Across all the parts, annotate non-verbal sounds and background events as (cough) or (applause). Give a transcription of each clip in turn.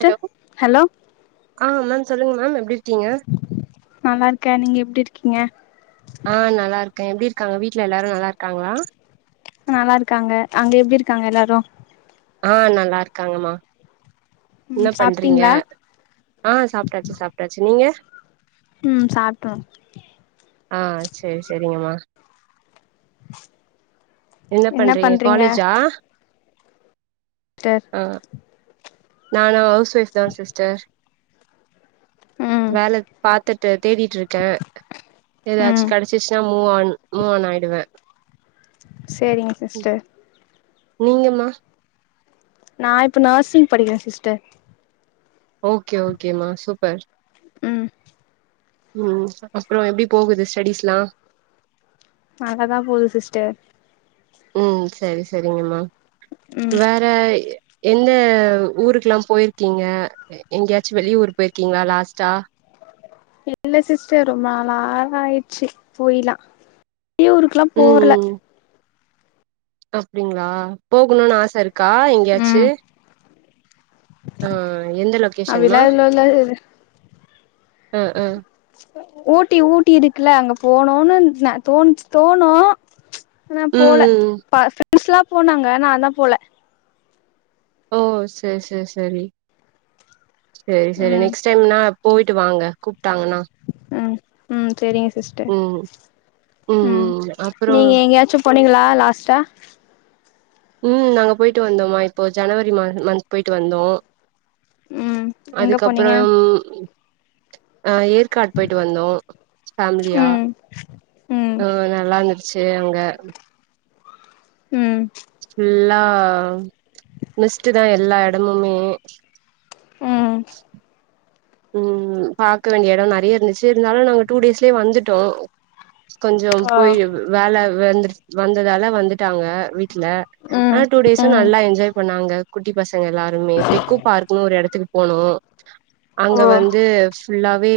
hello hello ஆ ma'am சொல்லுங்க ma'am எப்டி இருக்கீங்க நல்லாருக்க நீங்க எப்டி இருக்கீங்க ஆ நல்லாருக்க எப்டி இருக்காங்க வீட்ல எல்லாரு நல்லாருக்காங்களா நல்லாருக்காங்க அங்க எப்டி இருக்காங்க எல்லாரு ஆ நல்லாருக்காங்கமா ம் என்ன பண்றீங்க சாப்ட்டீங்களா ஆ சாப்டாச்சு சாப்டாச்சு நீங்க ம் சாப்டோ ஆ செரி செரிங்கமா என்ன பண்றீங்க காலேஜா டெர் ஆ நானு ஹவுஸ் வைஃப்தா சிஸ்டர் ம் வேல பாத்துட்டு தேடிட்டிருக்க எதாச்சி ம் கெடச்சிச்சுன்னா மூவ் ஆன் மூவ் ஆன் ஆயிடுவ சேரிங்க சிஸ்டர் நீங்க மா நா இப்ப நேர்சிங் படிக்கற சிஸ்டர் ஓகே ஓகே மா சூப்பர் ம் ம் அப்றொ எப்டி போகுது ஸ்டடீஸ்லா நலாதா போது சிஸ்டர் ம் சரி சரிங்கம்மா ம் வே ற என்ன ஊருக்குலா போயிருக்கீங்க எங்கயாச்சு வெளியூர் போயிருக்கீங்ளா லாஸ்ட்டா இல்ல சிஸ்டர் ரொம்ப நாளா ஆயிருச்சு போய்லா வெளியூருக்லா போர்ல அப்டிங்ளா போகணுனு ஆசருக்கா ம் எங்யாச்சு ஆ எந்த லொகேஷன்மா அப்டிலா எதுவு இல்ல அ அ ஓட்டி ஊட்டிருக்குல அங்க போனுனு தோன்ச்சு தோணு ஆனா ம் போல ம் ப ஃப்ரெண்ட்ஸ்லா போனாங்க நாதா போல ஓ செரி செரி செரி செரி செரி ம் நெக்ஸ்ட் டைம்னா போயிட்டு வாங்க கூப்ட்டாங்னா ம் ம் செரிங்க சிஸ்டர் ம் ம் நீங்க எங்யாச்சும் போனிங்ளா லாஸ்ட்டா ம் நாங்க போயிட்டு வந்தோம்மா இப்போ ஜனவரி மா மந்த் போயிட்டு வந்தோ ம் எங்க போனீங்க அதுக்கப்றம் அ ஏற்காடு போயிட்டு வந்தோ ஃபேமிலியா ம் ம் நல்லாருன்துச்சு அங்க ம் ஃபுல்லா மிஸ்ட் தா எல்லா எடமுமே ம் ம் பாக்க வேண்டிய எடொ நறையருந்துச்சு இருந்தாலும் நாங்க டூ டேஸ்லயே வந்துட்டோ கொஞ்சம் ஓ போய் வேல வந்து வந்ததால வந்துட்டாங்க வீட்ல ம் அனா டூ டேஸும் ம் நல்லா என்ஜாய் பண்ணாங்க குட்டி பசங்க எல்லாருமே பெக்கு பார்க்னு ஒரு எடத்துக்கு போனோம் ஓ அங்க வந்து ஃபுல்லாவே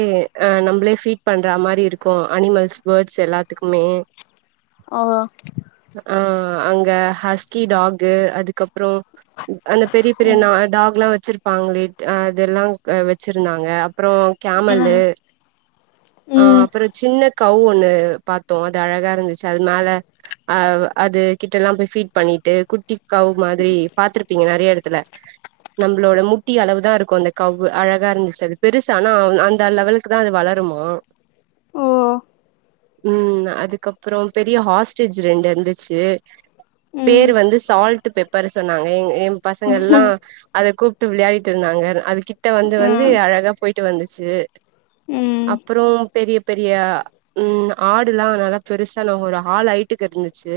அ நம்ளே ஃபீட் பண்ற மாரி இருக்கு அனிமல்ஸ் பர்ட்ஸ் எல்லாத்க்குமே ஆமா ஆ அங்க ஹஸ்கி டாகு அதுக்கப் றோம் அந்த பெரிய பெரிய ம் நா டாக்லாம் வச்சிருப்பாங்ளே அதெல்லாம் வச்சுருந்தாங்க அப்றொ ம் கேமலு அ ம் அப்ற சின்ன கவ் ஒண்ணு பாத்தோ அது அழகாருந்துச்சு அதுனால அ அது கிட்டல்லாம் போய் ஃபீட் பண்ணிட் ட்டு குட்டிக்கவ் மாரி பாத்துருப்பீங்க நறைய எடத்துல நம்ளோட முட்டி அளவுதா இருக்கும் அந்த கவ்வு அள தா இருந்துச்சு அது பெருசானா அந்த லெவலுக்கு தா அது வளருமா ஓ ம் அதுக்கப்றொ பெரிய ஹாஸ்டேஜ் ரெண்டு இருந்துச்சு ம் பேரு வந்து சால்ட் பெப்பரு சொன்னாங்க எ எ பசங்கல்லாம் ம் அத கூப்ட்டு விளாயாடிட்டுருந்தாங்க அது கிட்ட வந்து வந்து அழகா போயிட்டு வந்துச்சு ம் அப்றொ பெரிய பெரிய ம் ஆடுலாம் நல்ல பெருசான ஒரு ஹால் அயிட்டுக்கு இருந்துச்சு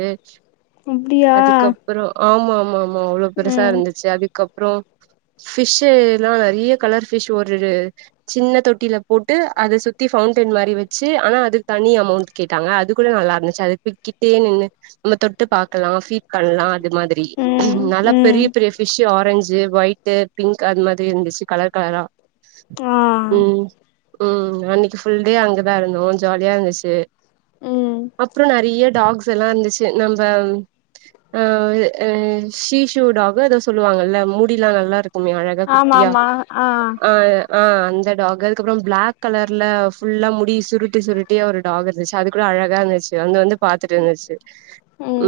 அப்டியா அதுக்கப் அப்றொ ஆமா ஆமா ஆமா அவ்ளொ ம் பெருசாருந்துச்சு அதுக்கப்றம் பிஷ்ஷீலாம் நறிய கலர் ஃபிஷ் ஒரு சின்ன தொட்டில போட்டு அத சுத்தி ஃபவுண்டன் மாரி வச்சு அனா அதுக் தனி அமௌண்ட் கேட்டாங்க அது கூட நல்லாருன்ச்சு அது கிட்டே நின்னு நம்ம தொட்டு பாக்கலாம் ஃபீட் கலாம் அது மாதிரி ம் நல்லா ம் பெரிய பெரிய பிஷ்ஷீ ஆரஞ்சு ஒயிட்டு பிங்க் அது மாத்ரி இருந்துச்சு கலர் கலரா ஆ ம் ம் அன்னக்கி ஃபுல்டே அங்கதா இருந்தோ ஜாலியா இருந்துச்சு ம் அப்றொம் நறைய டாக்ஸலாம் இருந்துச்சு நம்ம ஆ சீஷு டாகோ எதோ சொல்வாங்கல முடில்லா நல்லாருக்கு ஆமா ஆமா ஆ ஆ ஆ அந்த டாக் அதுக்கப்புறம் பிளாக் கலர்ல ஃபுல்லா முடி சுருட்டி சுருட் குட்டியா ஒரு டாக் இருந்துச்சி அது கூட அழகா இருந்துச்சி வந்த வந்து பாத்துட்டு இருந்துச்சி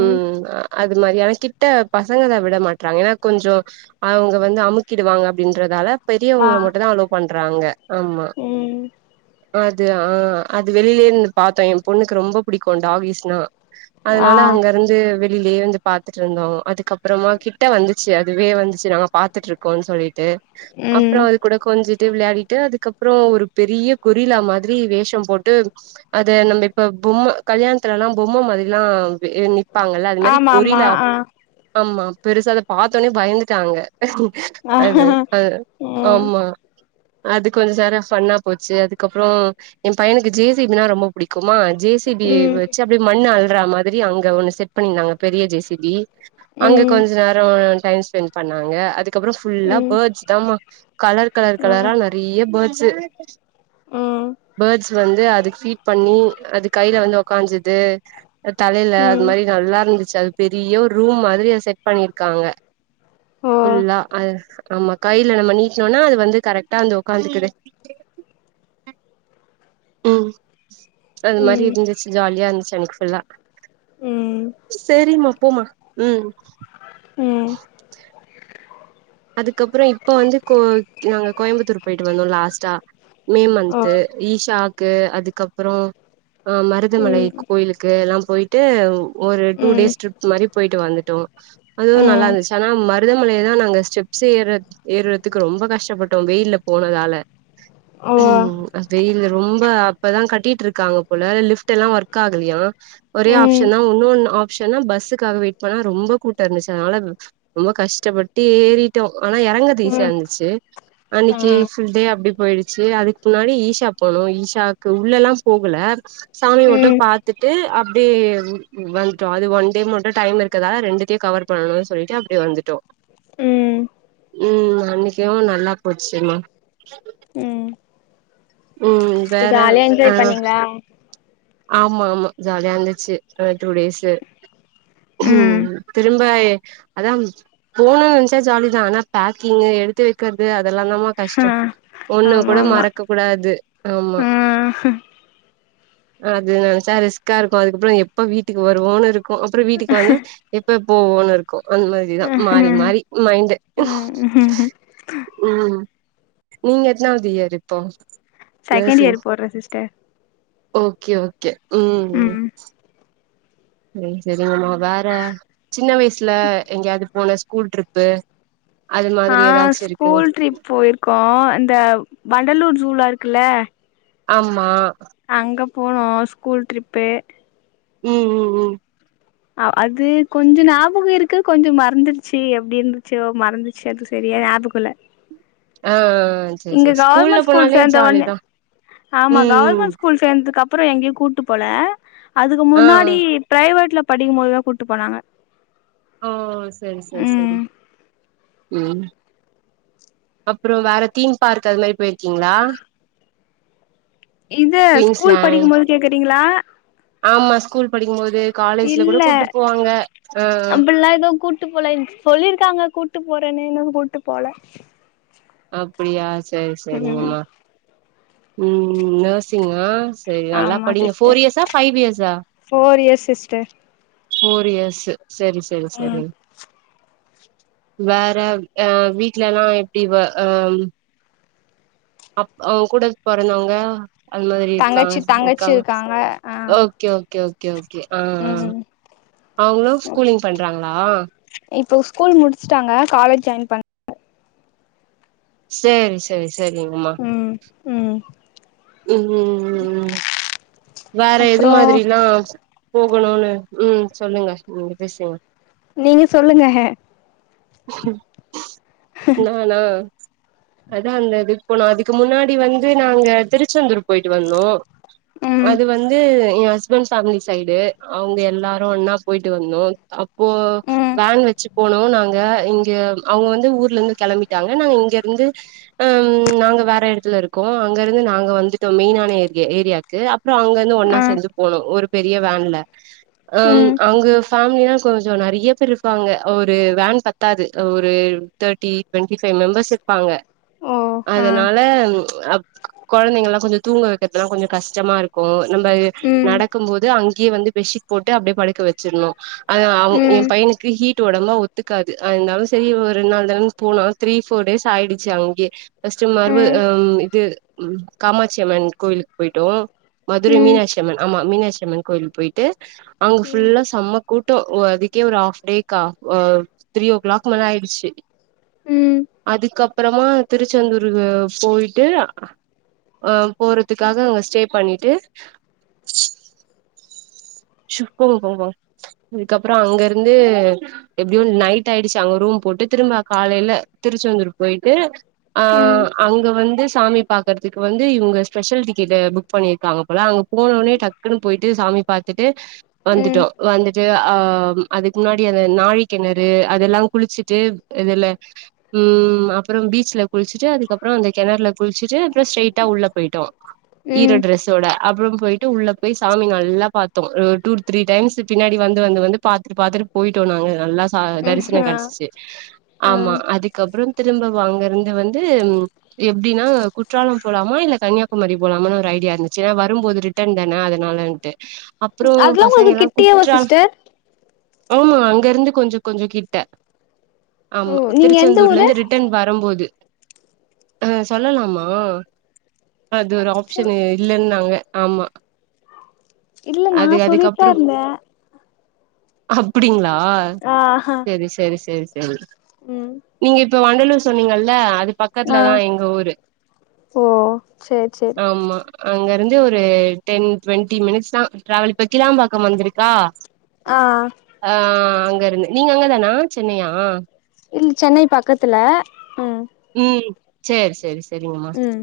ம் அது மாரி ஆனா கிட்ட பசங்க அத விட மாட்றாங்க ஏன்னா கொஞ்சோ அவுங்க வந்து அமுக்கிடுவாங்க அப்டின்றதால ஆ பெரியவங்கள மட்டுந் தா அலோ பண்றாங்க ஆம்மா ம் அது ஆ அது வெளிலேயே நின்னு பாத்தோ என் பொண்ணுக்கு ரொம்ப புடிக்கு டாகிஸ்னா ஆ அதனால அங்கருந்து வெ ளிலே இருந்தே பாத்துட்டு இருந்தோ அதுக்கு அப்புறமா கிட்ட வந்துச்சி அதுவே வந்துச்சி நாங்க பாத்துட்டு இருக்கோன்னு சொல்லிட்டு ம் அப்றோ அது கூட கொஞ்சிட்டு விளையாடிட்டு அதுக்கப்றோ ஒரு பெரிய கொரில்ல மாதிரி வேஷம் போட்டு அது நம்ம இப்ப பொம்ம கல்யாணத்துலல்லா பொம்ம மாதிரிலா நிப் பாங்க இல்ல அது மாரி ஆமா ஆமா கொரில்லா ஆ ஆமா பெருசா அத பாத்தோன்னே பயந்துட்டாங்க ஆ அது ஆ ம் ஆமா அது கொஞ்ச நேரம் ஃப்ன்னா போச்சி அதுக்கப்றோ ஏ பையனுக்கு ஜே சி பி னா ரொம்ப புடிக்குமா ஜே சி பி ம் வெச்சி அப்டியே மண்ணு அள்ற மாதிரி அங்க ஒன்னு செட் பண்ணியிருந்தாங்க பெரிய ஜே சி பி அங்க ம் கொஞ்ச நேரோ டைம் ஸ்பெண்ட் பண்ணாங்க அதுக்கப்புறோ ஃபுல்லா ம் பேர்ட்ஸ் தாம்மா கலர் கலர் ஆ கலரா நெறைய பேர்ட்ஸ்ஸு ம் பேர்ட்ஸ் வந்து அதுக்கு ஃபீட் பண்ணி அது கையில வந்து வொக்காஞ்சது தலையில அது ம் மாரி நல்லா இருந்துச்சி அது பெரிய ஒரு ரூம் மாதிரி அத செட் பண்ணிருக்காங்க ஓ ஃபுல்லா ஆ ஆமா கையில நம்ம நீட்னோனா அது வந்து கரெக்டா வந்து உக்காந்துக்குது ம் அது மாரி ம் இருந்துச்சி ஜாலியா இருந்துச்சி அன்னைக்கு ஃபுல்லா ம் ம் ம் அதுக்கப்புறோ இப்போ வந்து கோ நாங்க கோயம்புத்தூர் போயிட்டு வந்தோ லாஸ்ட்டா மே ஓ மந்த்து ஈஷாக்கு அதுக்கப்பறோ ஆ மருதமலை ம் கோ கோயிலுக்கு எல்லா போயிட்டு ஒரு டூ ம் டேஸ் ட்ரிப் மாரி போயிட்டு வந்துட்டோ அதுவு நல்லா ம் இருந்துச்சி ஆனா மருதமலைய தா நாங்க ஸ்டெப்ஸ் ஏற ஏறதுக்கு ரொம்ப கஷ்டப்பட்டோம் வெயில்ல போனதால ஓ ம் ஆ வெயில்ல ரொம்ப அப் இப்பதா கட்டிட்டுருக்காங்க போல லிப்ட் எல்லா ஒர்க் ஆகலையா ஒரே ம் ஆப்ஷன்னா உன்னோன்னு ஆப் ஷன்னா பஸ்ஸுக்காக வெயிட் பண்ணா ரொம்ப கூட்டோ இருந்துச்சி அதனால ரொம்ப கஷ்டப்பட்டு ஏறி ட்டோ ஆனா இறங்கறது ஈஸியா ம் இருந்துச்சி ஆ அன்னைக்கு ஃபுல் டே அப்டி போயிடுச்சி அதுக்கு முன்னாடி ஈஷா போனோம் ஈஷாக்கு உள்ளல்லா போகல சாமிய மட்டு ம் பாத்துட்டு அப்டியே வந்துட்டோ அது ஒன் டே மட்டு டைம் இருக்கறதால ரெண்டுத்தையு கவர் பண்ணணுன்னு சொல்லிட்டு அப்டியே வந்துட்டோ ம் ம் அன்னைக்கு நல்லா போச்சிமா ம் ம் வேற ஜாலியா ஆ என்ஜாய் பண்ணீங்களா ஆமா ஆமா ஜாலியா இருந்துச்சி அ டூ டேஸ்ஸு ம் திரும்ப அதான் போகணுனு நெனைச்சா ஜாலிதா ஆனா பேக்கிங்கு எடுத்து வெக்கறது அதெல்லாந்தாம்மா ஆ கஷ்டம் ஒண்ணு ஆமா கூட ஆமா மறக்க கூடாது ஆமா ஆ அது நெனச்சா ரிஸ்க இருக்கு அதுக்கப்றோ எப்ப வீட்டுக்கு வருவோன்னு இருக்கு அப்றோ வீட்டுக்கு வந்தா எப்ப போவோன்னு இருக்கு அந்த மாரிதா மாறி மாறி மைண்ட்டு ம் ம் நீங்க எத்தனாவுது இயர் இப்போ செகண்ட் நர்சிங் இயர் போறே சிஸ்டர் ஓகே ஓகே ம் சேரி செரிங்கம்மா வேற சின்ன வயசுல எங்கேயாவ்து போன ஸ்கூல் ட்ரிப்பு அது ஆ மாதிரி ஏதாச்சு இருக்கு ஸ்கூல் ட்ரிப் போயிருக்கோ இந்த வண்டலூர் ஜூலா இருக்குல்ல ஆமா அங்க போனோ ஸ்கூல் ட்ரிப்பு ம் ம் ம் அ அது கொஞ்ச ஞாபக இருக்கு கொஞ்சோ மறந்திருச்சு எப்டி இருந்துச்சோ மறந்து செது செரியா ஞாபகோ இல்ல ஆ ஆ இங்க கவர்மெண்ட் ஸ்கூல் சேந்த உட்னே ஆமா ம் ம் கவர்மெண்ட் ஸ்கூல்ஸ் சேந்துக்கப்றோ எங்கியு கூட்டு போல அதுக்கு ஆ முன்னாடி ஆ பிரைவெட்ல படிக்கும் போது தா கூட்டு போனாங்க ஓ செரி செரி செரி ம் ம் அப்றோ வேற தீம் பார்க் அது மாரி போயிருக்கீங்ளா இது ஸ்கூல் குயின்ஸ்லேண்ட் படிக்கும்போது கேக்குறீங்ளா ஆமா ஸ்கூல் படிக்கும்போது காலேஜ்ல கூட இல்ல கூட்டு போவாங்க ஆ அப்படில்லா எது கூட்டு போல சொல்லிருக்காங்க கூட்டு போறேன்னு இன்னு கூட்டு போல அப்டியா செரி ம் சேரிங்கம்மா ம் நர்ஸிங்கா செரி நல்லா ஆமா படிங்க சிஸ்டர் ஃபோர் இயர்ஸா ஃபைவ் இயர்ஸா four years sister four years செரி செரி ம் செரி வேற ஆ வீட்ல எல்லா எப்டி வே அம் அப் உங்க கூட பொறந்தவங்க அது மாரி இருக்காங்க தங்கச்சி சி தங்கச்சி இருக்காங்க ஆ ஓகே ஓகே ஓகே ஓகே ம் அவுங்ளு ஸ்கூலிங் பண்றாங்ளா இப்போ ஸ்கூல் முடிச்சுட்டாங்க காலேஜ் ஜாயின் பண் சேரி சேரி செரிங்ம்மா ம் ம் ம் வேற எது அப்றோ மாதிரில்லா போகணுனு ம் சொல்லுங்க நீங்க பேசுங்க நீங்க சொல்லுங்க ஹே நானா அத அந்த இதுக் போனோ அதுக்கு முன்னாடி வந்து நாங்க திருச்செந்தூர் போயிட்டு வந்தோ ம் அது வந்து எ ஹஸ்பண்ட் ஃபேமிலி சைடு அவுங்க எல்லாரு ஒன்னா போயிட்டு வந்தோ அப்போ ம் வேன் வெச்சு போனோ நாங்க இங்க அவுங்க வந்து ஊர்ல இருந்து கெளம்பிட்டாங்க நாங்க இங்கருந்து ம் நாங்க வேற எடத்துல இருக்கோ அங்க இருந்து நாங்க வந்துட்டோ மெயினான ஏரிய ஏரியா க்கு அப்புற அங்க இருந்து ஒன்னா ஆ சேந்து போனு ஒரு பெரிய வேன்ல ம் அங்க ஃபேமிலில கொஞ்சோ நெறைய பேர் இருப்பாங்க ஒரு வேன் பத் த்தாது ஒரு தேர்ட்டி டுவன்ட்டி ஃபைவ் மெம்பர்ஸ் இருப்பாங்க ஓ ஆ அதனால கொழந்தைங்களா கொஞ்ச தூங்க வக்கறதுல்லா கொஞ்ச ஷ்டமா இருக்கும் நம்ப ம் நடக்கும் போது அங்கேயே வந்து பெட்ஷிட் போட்டு அப்டியே படுக்க வச்சிருணு அது அவு என் ம் பை க்கு ஹீட் ஒடம்பா ஒத்துக்காது அதனால சேரி ஒரு ரெண்டு நாள் தானே போனா த்ரீ ஃபோர் டேஸ் ஆயிடுச்சு அங்கேயே ஃபஸ்ட்டு மறுப அ ம் இது காமாட்சி அம்மன் கோயில் போயிட்டோ மதுரை ம் ம் மீனாட்சி அம்மன் ஆமா மீனாட்சி அம்மன் கோயில்க்கு போயிட்டு அங்க ம் ஃபுல்லா செம்ம கூட்டம் ஒ அதுக்கே ஒரு ஹாஃப் டே கா ஒ த்ரீ ஓ கிளாக் மேல ஆயிருச்சு ம் அதுக்கப்பறமா திருச்செந்தூரு போயிட்டு அ போறதுக்காக அங்க ஸ்டே பண்ணிட்டு (unintelligible) அதுக்கப்புற அங்க இருந்து எப்டியும் நைட் ஆயிடுச்சு அங்க ரூம் போட்டு திரும்ப காலையில திருச்செந்தூர் போயிட்டு ஆ அங்க வந்து சாமி பாக்குறதுக்கு வந்து இவுங்க ஸ்பெஷல் டிக்கெட்டு புக் பண்ணியிருக்காங்க போல அங்க போன ஒடனே டக்குன்னு போயிட்டு சாமி பாத்துட்டு ம் வந்துட்டோ வந்துட்டு ஆ அதுக்கு முன்னாடி அந்த நாழி கிணறு அதெல்லா குளிச்சுட்டு இதுல ம் அப்புறம் பீச்ல குளிச்சுட்டு அதுக்கப்புற அந்த கிணறு ல குளிச்சுட்டு அப்புற ஸ்ட்ரைட் ஆ உள்ள போயிட்டோ ஈர ம் ம் டிரஸ் தோட அப்றம் போயிட்டு உள்ள போய் சாமி நல்லா பாத்து தோ ஒரு டூ த்ரீ டைம்ஸ் பின்னாடி வந்து வந்து வந்து பாத்துட்டு பாத்துட்டு போயிட்டோ நாங்க நல்லா சா தரிசன ஆ கெடசுச்சு ஆமா ஆ அதுக்கப்புற திரும்ப அங்கிருந்து வந்து எப்டின்னா குற்றாலம் போலாமா இல்ல கன்னியாகுமரி போலாமனு ஒரு ஐடியா இருந்துச்சு ஏனா வரும் போது ரி ட்டன் தானே அதனாலட்டு அப்புறோ அதெல்லா பசங்க உங்களுக்கு எல்லா கிட்டியேவா குற்றால் சிஸ்டர் ஆமா அங்க இருந்து கொஞ்சோ கொஞ்ச கிட்ட ஆமா ஓ நீங்க எந்த திருச்செந்தூர்ல ஊரு இருந்து ரிட் டன் வரும்போது ஆ சொல்லலாமா அது ஒரு ஆப்ஷன் இல்லன்னு நாங்க ஆமா இல்ல நா அது சொல்லிட்டுதா அதுக்கப்புற இருந்தே அப்படிங்களா ஆஹா சேரி சேரி சேரி சேரி ம் நீங்க இப்ப வண்டலூர் சொன்னீங்கல்ல அது ஆ பக்கத்துலதா எங்க ஊரு ஓ சேரி சேர் ஆமா அங்க இருந்து ஒரு டென் டுவெண்ட்டி மினிட்ஸ் தா டிரவல் இப்ப கிளாம்பாக்கம் வந்திருக்கா ஆ ஆ அங்க இருந்து நீங்க அங்க தானா சென்னையா இல் சென்னை பக்கத்துல ம் ம் சேரி சேரி சேரிங்கம்மா ம்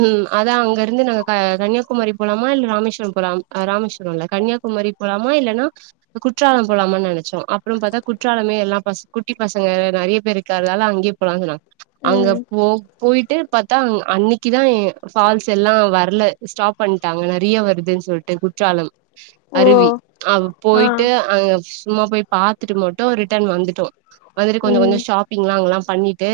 ம் அதா அங்க இருந்து நாங்க க கன்னியாகுமரி போலாமா இல்ல ராமேஸ்வரம் போலாம் ராமேஸ்வரம் இல்ல கன்னியாகுமரி போலாமா இல்லன்னா குற்றாலம் போலாமானு நெனச்சோ அப்புறம் பார்த்தா குற்றாலமே எல்லா பச குட்டி பசங்க நிறைய பேர் இருக்கர்தால அங்கே போலான் அங்க ம் போ போயிட்டு பத்தா அன்னைக்குதா எ ஃபால்ஸ் எல்லா வரல ஸ்டாப் பண்ணிட்டாங்க நெறைய வருதுன்னு சொல் குற்றாலம் ஓ அருவி அவ ஆ போயிட்டு அங்க சும்மா போய் பாத்துட்டு மட்டும் ரிட்டன் வந்துட்டோ வந்துட்டு கொஞ்ச ம் கொஞ்சோ ஷாப்பிங்ல்லா அங்கெல்லா பண்ணிட்டு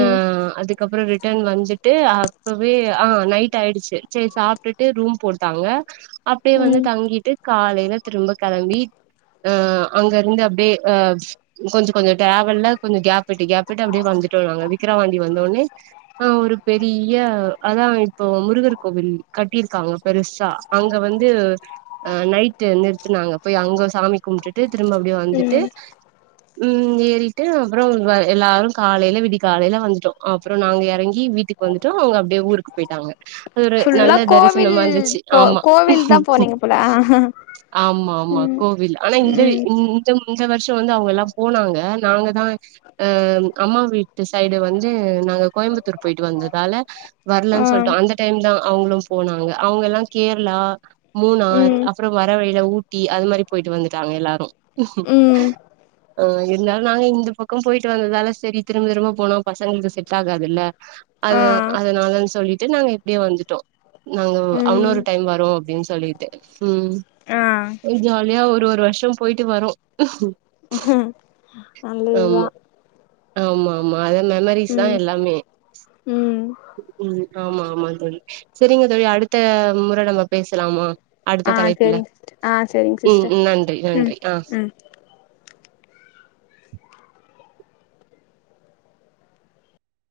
ஆ அதுக்கப்பறோ ரிட்டன் வந்துட்டு ட்டு அப்பவே ஆ நைட் ஆயிடுச்சு சரி சாப்ட்டுட்டு ரூம் போட்டாங்க அப்டியே வந்து ம் தங்கிட்டு காலைல திரும்ப கெளம்பி ஆ அங்கருந்து அப்டியே ஆ கொஞ்ச கொஞ்சோ ட்ராவெல்ல கொஞ்ச கேப்பிட்டு கேப்விட்டு அப்டியே வந்துட்டோ நாங்க விக்கிரவாண்டி வந்தோனே ஆ ஒரு பெரிய அதா இப்போ முருகர் கோவில் கட்டிருக்காங்க பெருசா அங்க வந்து நைட்டு நிறுத்துனாங்க போய் அங்க சாமி கும்பிட்டுட்டு திரும்ப அப்டியே வந்துட்டு ம் ம் ஏறிட்டு அப்பறோ எல்லாரும் கால ல்ல விடி காலைல்ல வந்துட்டோ அப்றோ நாங்க எறங்கி வீட்டுக்கு வந்துட்டோ அவங்க அப்படியே ஊருக்கு போயிட்டாங்க அது ஒரு ஃபுல்லா நல்ல கோவில் தரிசனமா இருந்துச்சு போ ஆமா கோவில் தா போனீங்க போல ஆ ஆமா ஆமா ம் கோவில் ஆனா இந்த ம் இ இந்த வருஷோ வந்து அவங்க எல்லா போனாங்க நாங்க தா ஆ அம்மா வீட்டு சைடு வந்து நாங்க கோயம்புத்தூர் போயிட்டு வந்ததால ஆ வர்லன் சொல்ட்டோ அந்த டைம் தா அவங்களும் போனாங்க அவங்க எல்லா கேர்ளா மூனார் ம் அப்றோ வர வழில ஊட் ட்டி அது மாரி போயிட்டு வந்துட்டாங்க எல்லாரும் ம் ஆ இருந்தாலும் நாங்க இந்த பக்கோ போயிட்டு வந்ததால செரி திரும்ப திரும்ப போனா பசங்களுக்கு செட் ஆகாதுல்ல அத ஆ அதனாலன் சொல்லிட்டு நாங்க இப்டியே வந்துட்டோ நாங்க ம் அவன்னொரு டைம் வரோம் அப்டின் சொல்லிட்டு ஆ ம் ஜா லியா ஒரு ஒரு வருஷோ போயிட்டு வரோ நல்லதுதா ஆமா ஆமா ஆமா அத மெமரீஸ் தா ம் எல்லாமே ம் ம் ஆமா ஆமா தோழி சரிங்க தோழி அடுத்த முற நம்ம பேசலாமா ஆ அடுத்த தலைப்புல சேரிங் சிஸ்டர் ஆ சேரிங் ம் சிஸ்டர் நன்றி ம் நன்றி ஆ ம்